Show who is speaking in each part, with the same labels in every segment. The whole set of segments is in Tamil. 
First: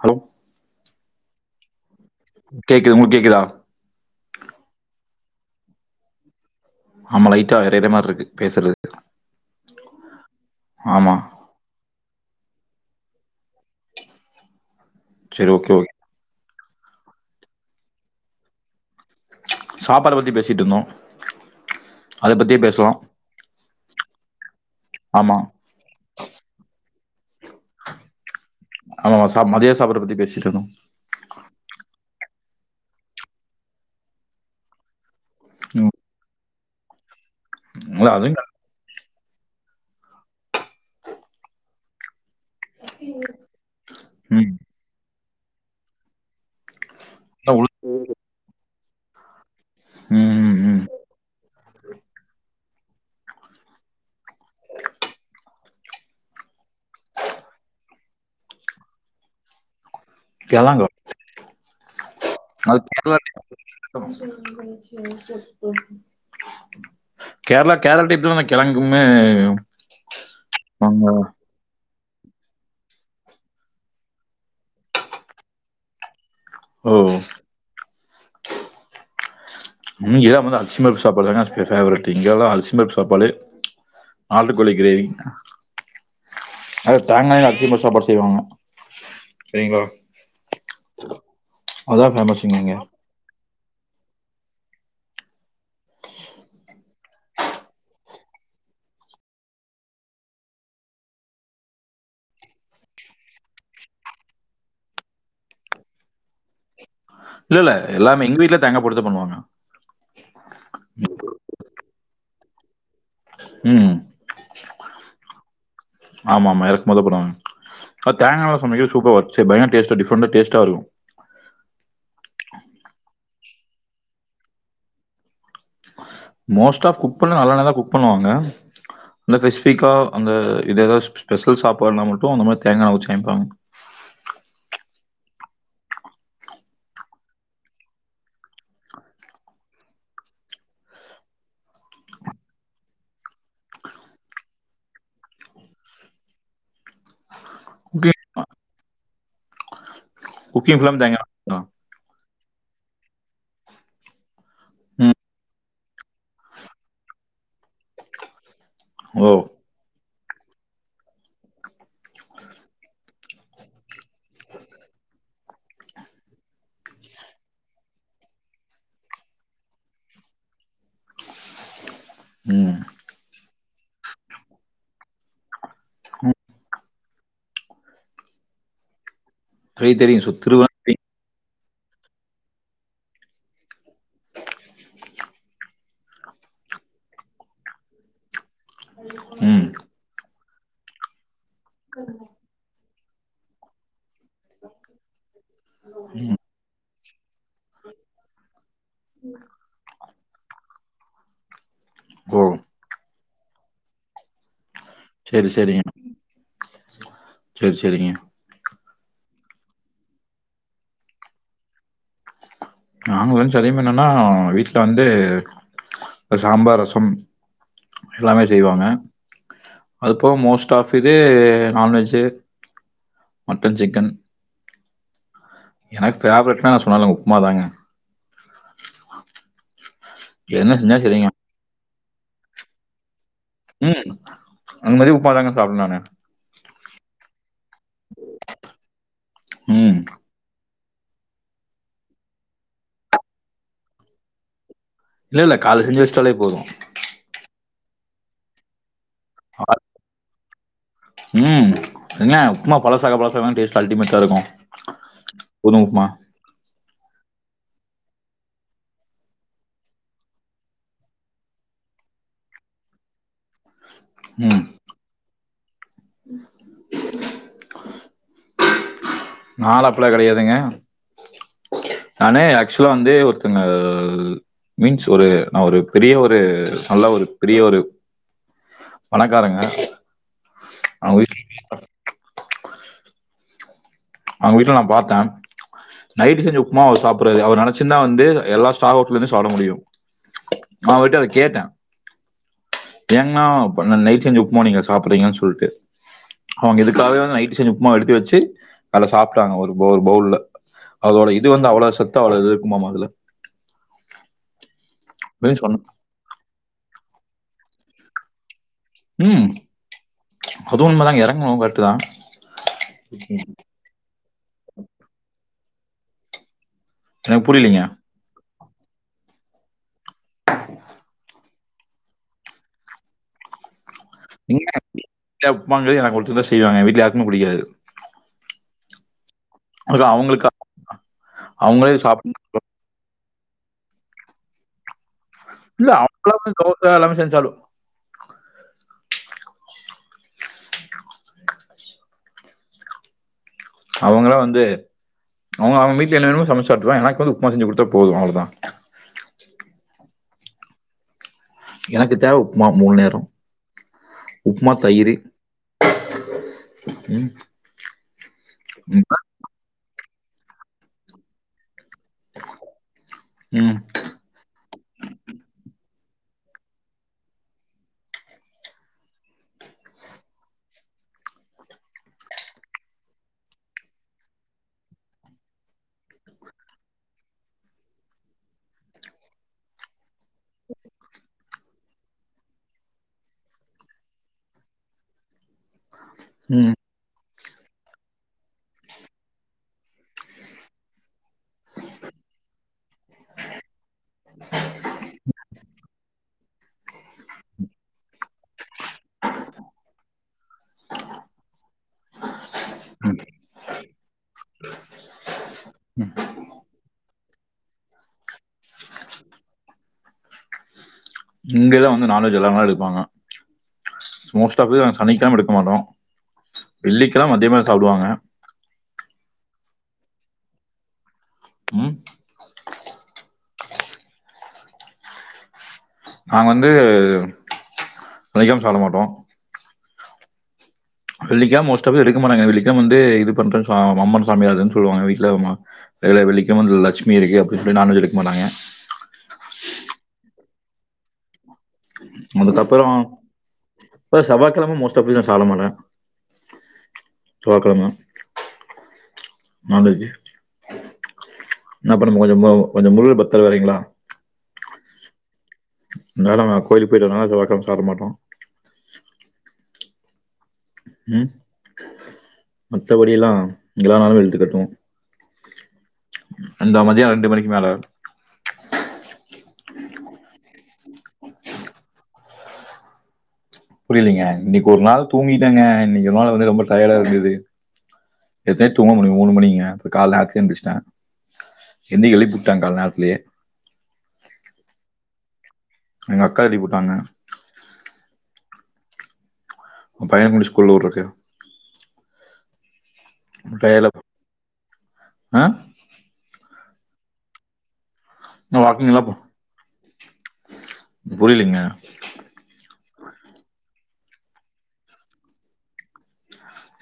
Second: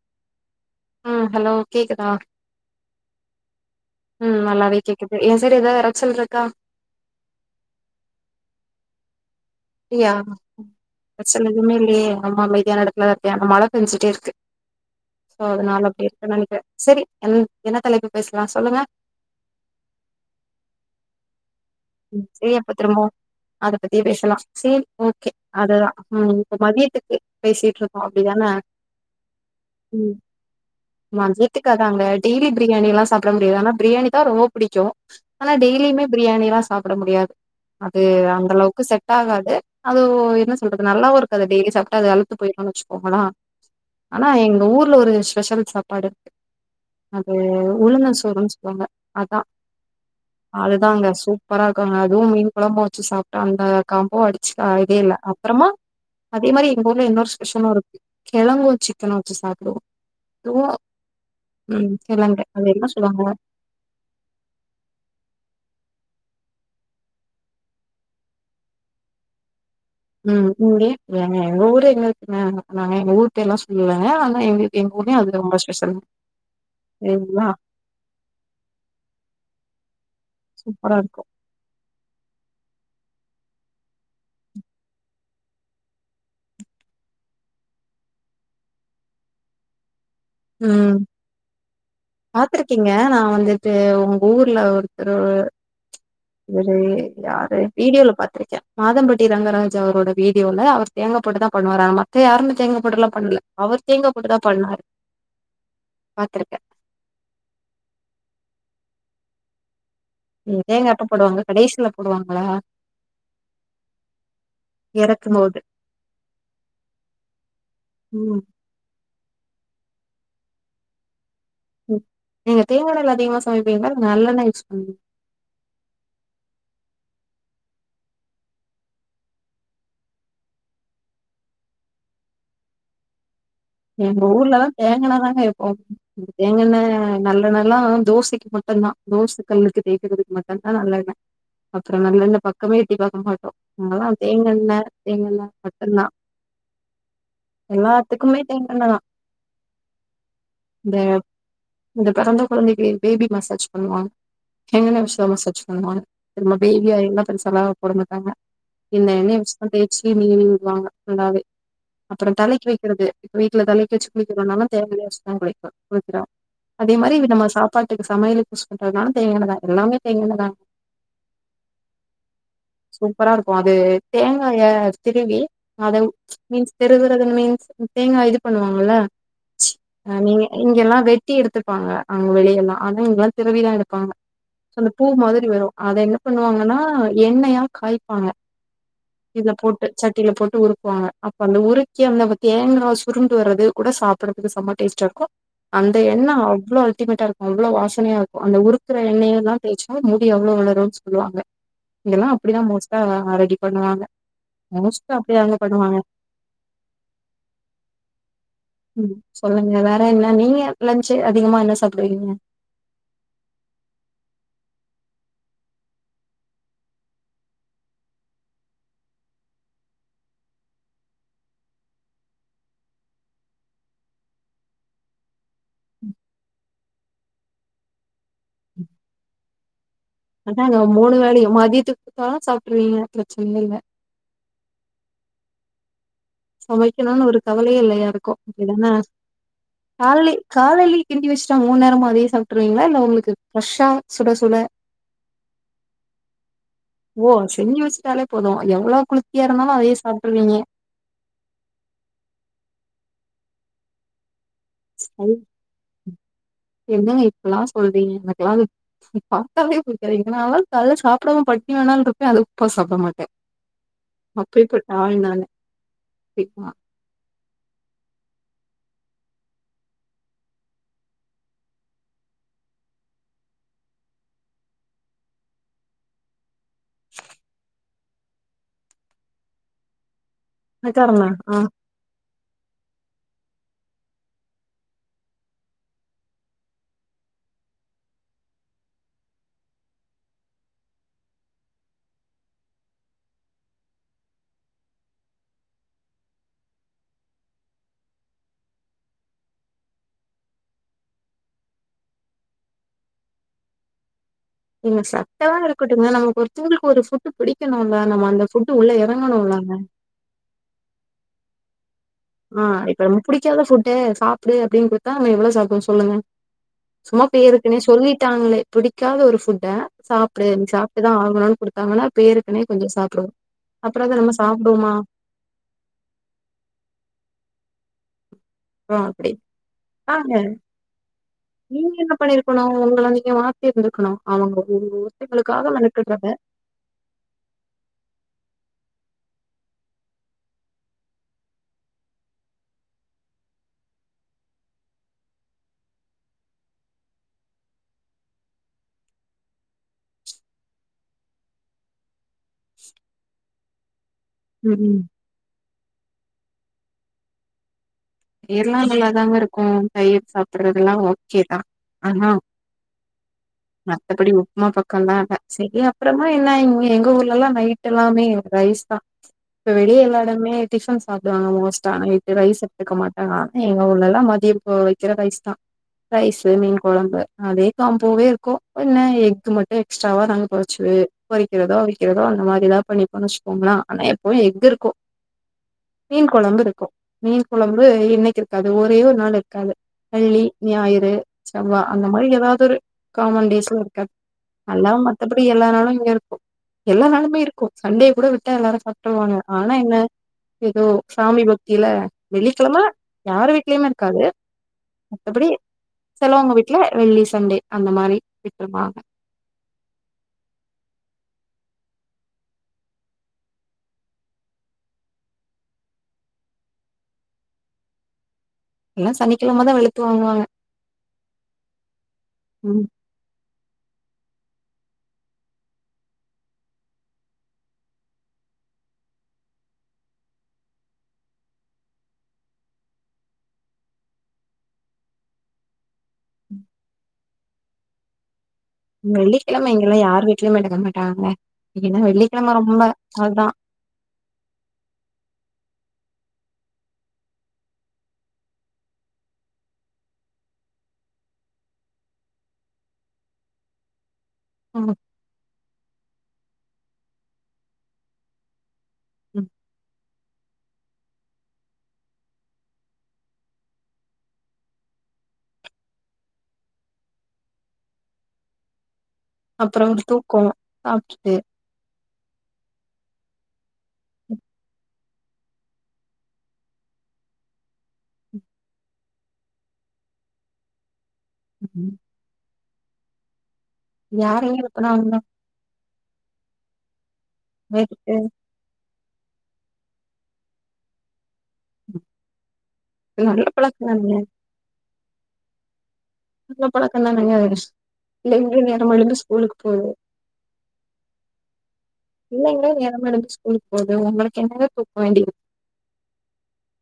Speaker 1: ஹலோ
Speaker 2: ம் ஹலோ கேக்குதா
Speaker 1: கேக்குது உங்களுக்கு கேக்குதா
Speaker 2: ஹம் நல்லாவே கேக்குது ஏ சைடு ஏதாவது எரச்சல் இருக்கா
Speaker 1: ஆமா லைட்டா எறையுர மாரி இருக்கு பேசுறது
Speaker 2: அப்டியா
Speaker 1: ஆமா
Speaker 2: பசங்க ஏதுமே இல்லைய ரொம்ப அமைதியான எடத்துலதா இருக்கே ஆனா மழை பெஞ்சுட்டே இருக்கு சோ
Speaker 1: சரி ஓகே
Speaker 2: அதனால
Speaker 1: ஓகே
Speaker 2: அப்படி இருக்குனு நெனைக்கிறே சரி என் என்ன தலைப்பு பேசலா சொல்லுங்க
Speaker 1: சாப்பாட பத்தி பேசிட்டு இருந்தோ
Speaker 2: எ அப்ப திரும்பவு அது த்தியே பேசலா சரி ஓகே
Speaker 1: ஆமா
Speaker 2: அததா உஹ்ம் இப்ப மதியத்துக் பேசிட்ருக்கோ அப்பிடிதானே
Speaker 1: ஆமா சா மதிய சாப்பாடை
Speaker 2: உம்
Speaker 1: பத்தி பேசிட்டு இருந்தோம்
Speaker 2: [unintelligible] வீட்டுக்காரர் அங்க டெய்லி பிரியாணில்லா சாப்ட முடியாது ஆனா பிரியாணி த ரொம்ப புடிக்கு ஆனா
Speaker 1: ம்,
Speaker 2: டெய்லியுமே பிரியாணியா ஸ் சாப்ட முடியாது அது
Speaker 1: இல்ல அதுவும் க-
Speaker 2: அந்தளவுக்கு செட் ட்டாகாது அது என்ன சொல்றது நல்லாவு இருக்காது டெய்லி சாப்ட்டா அது அலுத்து போயிரும்னு வச்சுக்கோங்களே ஆனா
Speaker 1: ம்,
Speaker 2: எங்க ஊர்ல ஒரு ஸ்பெஷல் சாப்பாடு அது
Speaker 1: இல்ல
Speaker 2: உளுந்த
Speaker 1: உள்ள-
Speaker 2: சோறுன்னு சொல்லுவாங்க அதா
Speaker 1: ம், ம், ம்.
Speaker 2: அதுதா அங்க சூப் ரா இருக்கு அதுவு மீன் கொழம்பு வச்சு சாப்ட்டா அந்த காம்போ அடிச்சுக்க ஆளே இல்ல அப்பறமா அதே மாரி எங்க ஊர்ல இன்னொரு ஸ்பெஷலு இருக்கு கெழங்கு சிக்கனு வச்சு சாப்டுவோ
Speaker 1: கெழங்கா
Speaker 2: உம்
Speaker 1: அது கேரளா [unintelligible] கேரளா கேரளா டைப்லா அந்த கெழங்குமே
Speaker 2: உம் இங்கே எங்க ஊரே எங்க ஆ நங்க எங்க ஊர் பேர் எல்லா சொல்லல ஆனா எங் எங்க ஊர்லயு அது ரொம்ப ஸ்பெஷல் தா
Speaker 1: ஓ
Speaker 2: கேக்குதா
Speaker 1: இங்கதா அரிசி
Speaker 2: சூப்பரா
Speaker 1: பருப்பு
Speaker 2: இருக்கும்.
Speaker 1: சாப்பாடு தா ஃபேவரைட் இங்க எல்லா அரிசி [unintelligible] பருப்பு சாப்பாடு நாட்டுக்கோழி கிரேவி அதில தேங்காய் அரைச்சு போட்டு சாப்பாடு செய்வாங்க சரிங்களா
Speaker 2: உம்
Speaker 1: அதான் ஃபேமஸ் இங்க
Speaker 2: பாத்திருக்கீங்க நா வந்து தே உங்க ஊர்ல ஒருத்தரு இவரு யாரு வீடியோல பார்த்திருக்க மாதம்பட்டி ரங்கராஜ் அவரோட வீடியோல அவர் தேங்க போட்டு தா பண்ணுவாரு ஆனா மத்த யாரு தேங்காய போட்டு எல்லா பண்ணல அவர் தேங்காய போட்டு தா பண்ணாரு பாத்துருக்க
Speaker 1: இல்ல இல்ல எல்லாமே எங்க வீட்ல தேங்காய போட்டு தான் பண்ணுவாங்க
Speaker 2: தேங்கா எப்ப போடுவாங்க கடைசியில போடுவாங் களா
Speaker 1: உஹம்
Speaker 2: இறக்கும்போது.
Speaker 1: ஆமா ஆமா இறக்கு போது தா போடுவாங்க
Speaker 2: ம்.
Speaker 1: தேங்காயல சமைக்கது சூப்பர் வ ச பயங்கர டேஸ்டா டிஃப்ரன்டா டேஸ்டா இருக்கு
Speaker 2: [unintelligible] நல்லெண்ண யூஸ் பண்
Speaker 1: மோஸ்ட் ஆஃப் குக் பண்ணா நல்லெண்ணைலதா குக் பண்ணுவாங்க அந்த ஸ்பெசிபிக்கா அந்த இதேதாவது ஸ்பெசல் சாப்பாடுனா மட்டு அந்த மாரி தேங்ககாண்ண ஊத்தி சமைப்பாங்க
Speaker 2: தேங்கண்ணதாங்க எப்போமே தேங்கண்ணெ நல்லண்ணல்லா தோசைக்கு மட்டுந்தா தோச கல்லுக்கு தேய்க்கறதுக்கு மட்டும்தா நல்லெண்ண அப்ரோ நல்லெண்ண பக்கமே எட்டி பாக்கமாட்டோ நாங்களா தேங்கண்ணெ தேங்கண்ண மட்டும்தா
Speaker 1: குக்கிங்
Speaker 2: எல்லாத்துக்குமே
Speaker 1: குக்கிங்
Speaker 2: இந்த
Speaker 1: ஃபுல்லாமே தேங்காண்ணதானா
Speaker 2: இந்த பெறந்த குழந்தைக்கு பேபி மசாஜ் பண்ணுவாங்க எங்கன
Speaker 1: ம்.
Speaker 2: [unintelligible] நம்ம பேபியா இல்லாம செலாவ போடமாட்டாங்க இந்த
Speaker 1: ஓ!
Speaker 2: எண்ணெய வச்சிதா தேச்சி ஈவினிங் நீவி விடுவாங்க நல்லாவே அப்ரோ தலைக்கு வைக்கிறது வீட்டுல தலைக்கு வச்சு குளிக்க சொன்னாலும் [unintelligible] வச்சிதான் குளிப்பே குளிக்கிற அதே மாரி இது நம்ம சாப்பாட்டுக்கு சமையலுக்கு யூஸ் பண்றதுனாலு தேங்காண்ணதா எல்லாமே தேங்காண்ணதா
Speaker 1: உம்
Speaker 2: கு அது தேங்காய திருவி அத
Speaker 1: ம்.
Speaker 2: மீன்ஸ் திருகு [unintelligible] மீன்ஸ் தேங்கா இது பண்ணுவாங்கள
Speaker 1: தெரியும், தெரியும். சோ
Speaker 2: நீங்க
Speaker 1: திருவாதிரை
Speaker 2: இங்கெல்லா வெட்டி எடுத்து ங்க அங்க வெளியல்லா அத இங்கல்லா திருவிதா எடுப்பாங்க சோ அந்த பூ மாதிரி வரும் அதை என்ன பண்ணுவாங்கன்னா எண்ணெயா காய்பாங்க இதுல
Speaker 1: ம்.
Speaker 2: போட்டு சட்டில போட்டு உறுக்குவாங்க அப்ப அந்த உருக்கி அந்த தேங்கா சுருண்டு வர்றது கூட சாப்பிடறதுக்கு செம டேஸ்டா இருக்கு அந்த எண்ணெ
Speaker 1: ம்.
Speaker 2: அவ்லோ அல்டிமேட்டா இருக்கு அவ்லோ வாசனையா இருக்கு அந்த உறுக்குற எண்ணெயல்லா தேய்ச்சா முடி அவ்வளவு வளரு சொல்லுவாங்க இங்கல்லா
Speaker 1: ஓ!
Speaker 2: அப்டிதா மோஸ்ட்டா ரெடி பண்ணுவாங்க மோஸ்ட்டா
Speaker 1: சரி,
Speaker 2: அப்படியாங்க பண்ணுவாங்க
Speaker 1: செரி செரிங்க
Speaker 2: ம் சொல்லுங்க வேற என்ன நீங்க லஞ்ச்சு அதிகமா என்ன சாப்பிடுவீங்க
Speaker 1: நாங்க வந்துட்டு அதிகமா என்னன்னா வீட்டில் வந்து சாம்பார் ரசம் எல்லாமே செய்வாங்க அதுப்போக மோஸ்ட் ஆஃப் இது நான்வெஜ்ஜு மட்டன் சிக்கன் எனக்கு ஃபேவரெட்னா நா சொன்னால உப்மாதாங்க என்ன
Speaker 2: அதாங்க
Speaker 1: செஞ்சா
Speaker 2: மூணு
Speaker 1: சரிங்க.
Speaker 2: வேளையு மதியத்துக் தா சாப்ட்ருவிங்க பிரசனயுமில்லா
Speaker 1: ம். அந்த மாரி உப்மாதாங்க சாப்டுவெ நானு
Speaker 2: சமைக்கணுனு ஒரு கவலையே இல்ல யாருக்கு அப்டிதான
Speaker 1: ம்.
Speaker 2: கால்லே காலைலே கிண்டி வச்சுட்டா மூனுநேரமு அதே சாப்ட்ருவிங்களா இல்ல உங்களுக்கு ப்ரெஷ்ஷா சுட சுட
Speaker 1: இல்ல இல்ல கால்ல செஞ்சு வச்டாலே போது
Speaker 2: ஓ செஞ்சி வச்சுட்டாலே போது எவ்வளோ குளி
Speaker 1: ஆர் உம் என்ன உப்மா பழச சாக பழசாகதா டேஸ்ட் அல்டிமேட்டா இருக்கு
Speaker 2: என்ன இப் பல்லா சொல்றீங்க எனக்குலா அத பாத்தாலே புடிக்காது இதனால லா காலல சாப்டாம பட்னி வேனாலு இருப்பே ஆனா உப்மா சாப்ட மாட்டே
Speaker 1: ம்.
Speaker 2: அப்பேர்பட்ட ஆல் நானு க்குமா
Speaker 1: நாலா அப்பிட்லா கெடையாதுங்க நானு ஆக்சுவலா வந்து ஒருத்தங்க மீன்ஸ் ஒரு நா ஒரு பெரிய ஒரு நல்ல ஒரு பெரிய ஒரு பணக்காரங்க அவங்க
Speaker 2: [unintelligible]
Speaker 1: வீட்
Speaker 2: ஆஹ்
Speaker 1: அவுங்க வீட்ல நா பாத்தே நைட் செஞ்ச உப்புமாவ அவுர் சாப்புடறாரு அவர் நெனச்சுர்ந்தா வந்து எல்லா ஸ்டார் ஹோட்டல்யுமே சாப்ட முடியு. நா அவர்கிட்ட வந்து அத கேட்டே. ஏங்ணா நைட் செஞ்ச உப்மாவ நீங்க சாப்பிட்றீங்கன்னு சொல்ட்டு. அவங்க இதுக்காகவே வந்து நைட்டு செஞ்ச உப்மாவ எடுத்து வச்சு அதுல சாப்ட்டாங்க ஒரு ஒரு பவுல்ல. அதோட இது வந்து அவ்ளோ சத்து அவ்ளோ இது இருக்குமாமா அதுல
Speaker 2: இங்க சத்தல்லா
Speaker 1: அப்படின்னு சொன்னேன்
Speaker 2: இருக்கட்டுங்க நமக்கு ஒருந்தவுங்கள்க்கு ஒரு ஃபு பிடிக்கணுல நம்ம அந்த ஃபுட்டு உள்ள எறங்கணுல்லங்க
Speaker 1: றங்கனு கரெட்டுதா
Speaker 2: ஆஹ் இப்ப நமக்கு புடிக்காத ஃபுட்டே சாப்டு அப்படினு குடுத்தா நாம எவ்ளோ சாப்டுவோ சொல்லுங்க சும்மா
Speaker 1: எனக்கு
Speaker 2: பேருக்குனே
Speaker 1: புரியலீங்க
Speaker 2: சொல்லிட்டாங்களே பிடிக்காத ஒரு ஃபுட்ட சாப்டு நீ சாப்ட்டுதா ஆகணு குடுத்தாங்கனா பேருக்குனே கொஞ்ச சாப்டுவோ அப்றோ அத நம்ம
Speaker 1: நீங்க
Speaker 2: சாப்டுவோமா
Speaker 1: [inaudible] உப்மாங்கறது எனக்கு மட்டுந்தா செய்வாங்க எங்க வீட்ல புடிக்காது
Speaker 2: ஆஹ் அப்டி ஆங்க நீங்க
Speaker 1: அவங்களே
Speaker 2: என்ன
Speaker 1: சாப்பிடணும்
Speaker 2: பண்ணிருக்கணு உங்கள மாத்தி இருந்துர்க்கணும் அவங்க ஒ
Speaker 1: இல்ல அப்பளமு தோச எல்லாமே செஞ்சாலும் அவுங்களா வந்து அவுங்க அவுங்க வீட்ல என்னென்னமோ சமைச்சு சாப்ட்டுப்பாங்க எனக்கு வந்து உப்மா செஞ்சு குடுத்தா போது அவ்ளோதா எனக்கு தேவ உப்மா மூணு நேர உப்மா
Speaker 2: ம்
Speaker 1: தயிறு ம்
Speaker 2: பேர்லா
Speaker 1: ம்
Speaker 2: நல்லாதாங்க இருக்கு கை வெச் சாப்புட்றதெல்லா ஓகேதா ஆஹா
Speaker 1: ம்
Speaker 2: மத்தபடி உப்மா பக் கண்ணாட செரி அப்றமா என்னா இங்க எங்க ஊர்லலா நைட்டெலாமே ரைஸ்தா இப்ப வெளியே எல்லா எடமுமே டிஃபன் சாப்டுவாங்க மோஸ்டா நைட்டு ரைஸு எடுக்க மாட்டாக ஆனா எங்க ஊர்லலா மதிய இப்போ வக்கிற ரைஸ்தான் ரைஸு மீன் கொழம்பு அதே காம்போவே இருக்கு என்ன எக்கு மட்டு எக்ஸ்ட்ராவா நாங்க பொறிச்சு பொறிக்கிறதோ அவிக்கிறதோ அந்த மாரி எதா பண்ணிப்போன் வச்சுக்கோங்களே ஆனா எப்பவு எக் இருக்கு மீன் கொழம்பு
Speaker 1: ம்
Speaker 2: இருக்கு மீன் குழம்பு இன்னைக்கிருக்காது ஒரே ஒரு நாள் இருக்காது வெள்ளி ஞாயிறு செவ்வா அந்த மாரி எதாதொரு காமன் டேஸ்ல இருக்காது நல்லா மத்தபடி எல்லா நாளு இங்க இருக்கு எல்லா நாளுமே இருக்கு சண்டே கூட விட்டா எல்லாரு சாப்ட்ருவாங்க ஆனா என்ன எதோ சாமி பக்தில வெள்ளிக்கிழம
Speaker 1: ம்.
Speaker 2: யாரு வீட்லயுமே இருக்காது மத்தபடி செலவங்க வீட்ல வெள்ளி சண்டே அந்த மாரி விட்ருவாங்க
Speaker 1: இங்கதா வந்து நான்வெஜ் எல்லாமே எடுப்பாங்க மோஸ்ட் ஆஃபு சனிக்கெழம எடுக்க மாட்டோ வெள்ளிக்கெழம் மதியமா சாப்டுவாங்க
Speaker 2: இங்லா சனிக்கிழமதா வெளுத்து வாங்குவாங்க
Speaker 1: ம்.
Speaker 2: உம்
Speaker 1: நாங்க வந்து சனிகெழ்ம் சாப்ட மாட்டோ வெள்ளிக்க மோஸ்ட் ஆஃபு எடுக்க மாட்டாங்க வெள்ளிக்கெம் வந்து இது பண்ற சா அம்மன் சாமி வருதுன் சொல்வாங்க வீட்ல வருமா அதுல வெள்ளிக்கெழ்ம் வந்து லட்சுமி இருக்கு அப்டி இப்டி நான்வெஜ் எடுக் மாட்டாங்க
Speaker 2: உம் வெள்ளிக்கெழம இங்கெல்லா யாரு வீட் லயும் எடுக்க மாட்டாங்க ஏன்னா வெள்ளிக்கிழம ரொம்ப
Speaker 1: அதுக்கப்புறோ
Speaker 2: அதா
Speaker 1: இப்ப செவ்வாகெழம மோஸ்ட் ஆஃப் தி நா சாப்ட மாட்ட செவ்வாகெழம நான்வெஜு நப்ப நம்ம கொஞ்ச பாவோ கொஞ்ச முருக பக்தர் வேறெங்களா
Speaker 2: உம்
Speaker 1: அதுனால நா கோயில்க்கு பொய்ட்டு வரனால செவ்வாகெழம் சாப்ட மாட்டோ
Speaker 2: ம்
Speaker 1: உம் மத்தபடி எல்லா இங்கெலா நாளூ வெழுத்துக்கட்டுவோ அந்த மதியோ ரெண்டு மணிக்கு மேல
Speaker 2: அப்புறோ ஒரு தூக்கோ சாப்டுட்டு
Speaker 1: புரியிலீங்க இன்னைக் ஒரு நாள் தூங்கிட்டேங்க இன்னைக் ஒருநாள் வந்து ரொம்ப டயர்டா இருந்தது நேத்தே தூங்க மணி மூணு மணிங்க கால்ல நேர்த்லே எந்திஸ்ட்ட இன்னைக் எழுப்பிட் டாங் கால் நேர்த்துலயே
Speaker 2: யாரையு எழுப்புனா வந்தா
Speaker 1: எங்க அக்கா எழிப் உட்டாங்க
Speaker 2: எதுக்கு
Speaker 1: ஓ பைய கொண்டுபோய் ஸ்கூல்ல விட்றக்கு
Speaker 2: அது நல்ல பழக்கொதானங்க
Speaker 1: ஆஹ்
Speaker 2: நல்ல பழக்கோ தானங்கஸ்
Speaker 1: ஆ
Speaker 2: பிள்ளைங்ளு நேரமா
Speaker 1: வாக்கிங்லாம் போ
Speaker 2: எழுந்து ஸ்கூலுக்கு போகு
Speaker 1: புரியலைங்க.
Speaker 2: பிள்ளைங்லே நேரமா எழுந்து ஸ்கூலுக் போகுது ஒங்களுக்கென்னங்க தூக்கோ வேண்டி இருக்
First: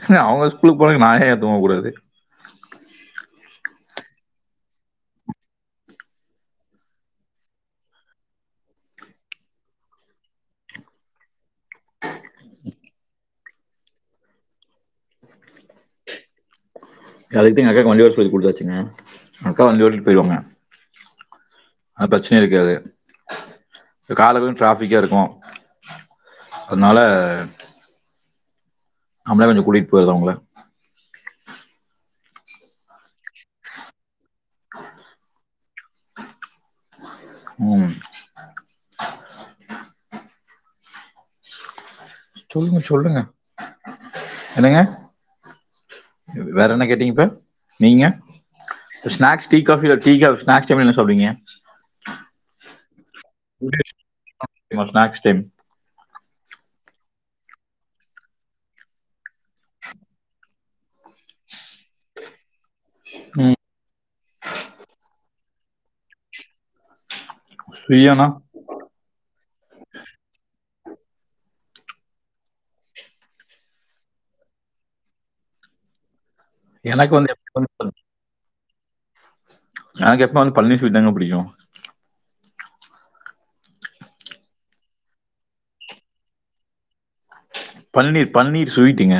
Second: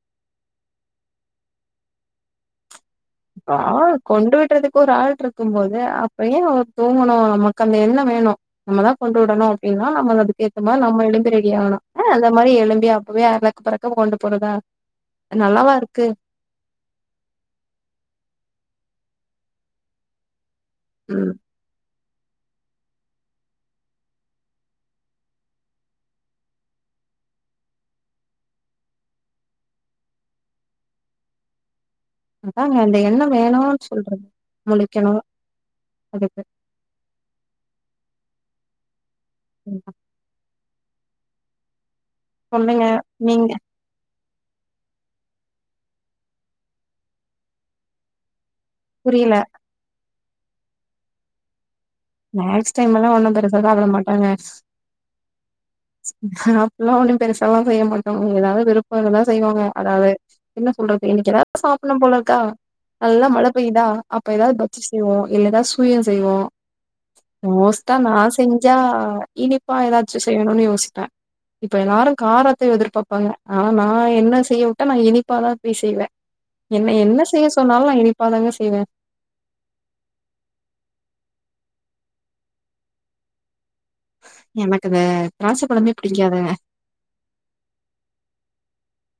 Speaker 1: ஏங்க அவுங்க ஸ்கூலுக்கு போகக் நா ஏ தூங்க கூடாது
Speaker 2: பா கொண்டு விட்றதுக்கு ஒரு ஆள் இருக்கும் போது அப்பயு தூங்கணு நமக் அந்த எண்ணொ வேணு நம்மதா கொண்டு உடணு அப்டின்னா நம்ம அதுக்கு ஏத்த மாரி நம்ம எலும்பி ரெடி ஆணு அஹ் அந்த மாரி எலும்பி அப்புவே அரக்கு பறக்க கொண்டு போறதா அது நல்லாவா இருக்கு
Speaker 1: அதுக்கு தா எங்க அக்காக் வண்டி ஓட் சொல்லி குடுத்தாச்சுங்க அக்கா வண்டி ஓட்டிட் பொய்டுவாங்க
Speaker 2: ம்
Speaker 1: அந் ப்ரச்னே இருக்காது இது காலவு ட்ராஃபிக்கா இருக்கு அத்னால அங்கருந்து கூட்டிட் பொய்ர்லா உங்ள
Speaker 2: அதாங்க அந்த எண்ண வேணான் சொல்ரு முழிக்கிணு அதுக்கு
Speaker 1: ம்
Speaker 2: ம். சொல்லுங்க நீங்க
Speaker 1: என்னங்க வேற என்ன கேட்டீங் இப்ப நீங்க
Speaker 2: புரியல
Speaker 1: snacks tea coffee tea cough snacks டைம்ல என்ன சாப்டுவீங்க
Speaker 2: நேக்ஸ் டைம அத்லா ஒன்னு பெருசா சப்ட மாட்டாங்க
Speaker 1: ஸ்நாக்ஸ் டைம்
Speaker 2: அப்ல்லா ஒன்னு பெருசாலா செய்ய மாட்டோ ஏதாவ்து விருப்போ இருந்தா செய்வாங்க அதாவ்து என்ன சொல்றது இன்னக்கு ஏதாவ்து சாப்புட்னுபோல இருக்கா நல்லா மழை பெய்யுதா அப்ப ஏதாவது பஜ்ஜி செய்வோ இல்லனா சுழியம் செய்வோ மோஸ்டா நா
Speaker 1: சுயனா
Speaker 2: செஞ்சா இனிப்பா ஏதாச்சு செய்யணுனு யோசிப்பே இப்ப எல்லாரு காரத்த எதிர்பாப்பாங்க ஆனா நா என்ன செய்ய வுட்டா நா இனிப்பாதா போய் செய்வே என்ன
Speaker 1: எனக்கு
Speaker 2: என்ன
Speaker 1: வந்து
Speaker 2: செய்ய
Speaker 1: எப்பமே
Speaker 2: சொன்னாலு நா
Speaker 1: வந்து
Speaker 2: இனிப்பாதாங்க செய்வே
Speaker 1: எனக்கு எப்பமே வந்து பனீர் ஸ்விட்தாங்க புடிக்கு
Speaker 2: எனக்கு இந்த திராட்ச பழமே புடிக்காதுங்க
Speaker 1: பனீர் பனீர் ஸ்வீட்டுங்க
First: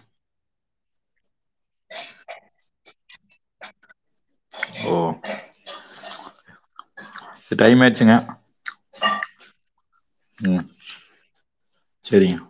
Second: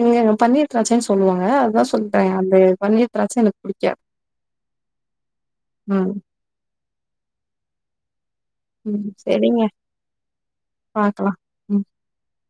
Speaker 2: இங்க பன்னீர் திராச்சைனு சொல்லுவாங்க அதுதா சொல்ட்டே அந்த பன்னீர் திராச்சை எனக்கு புடிக்காது
Speaker 1: ஓ
Speaker 2: ம்
Speaker 1: டைம் ஆயிடுச்சுங்க
Speaker 2: ம் சேரிங்க
Speaker 1: ம்
Speaker 2: பாக்கலா, ம்
Speaker 1: சேரிங்க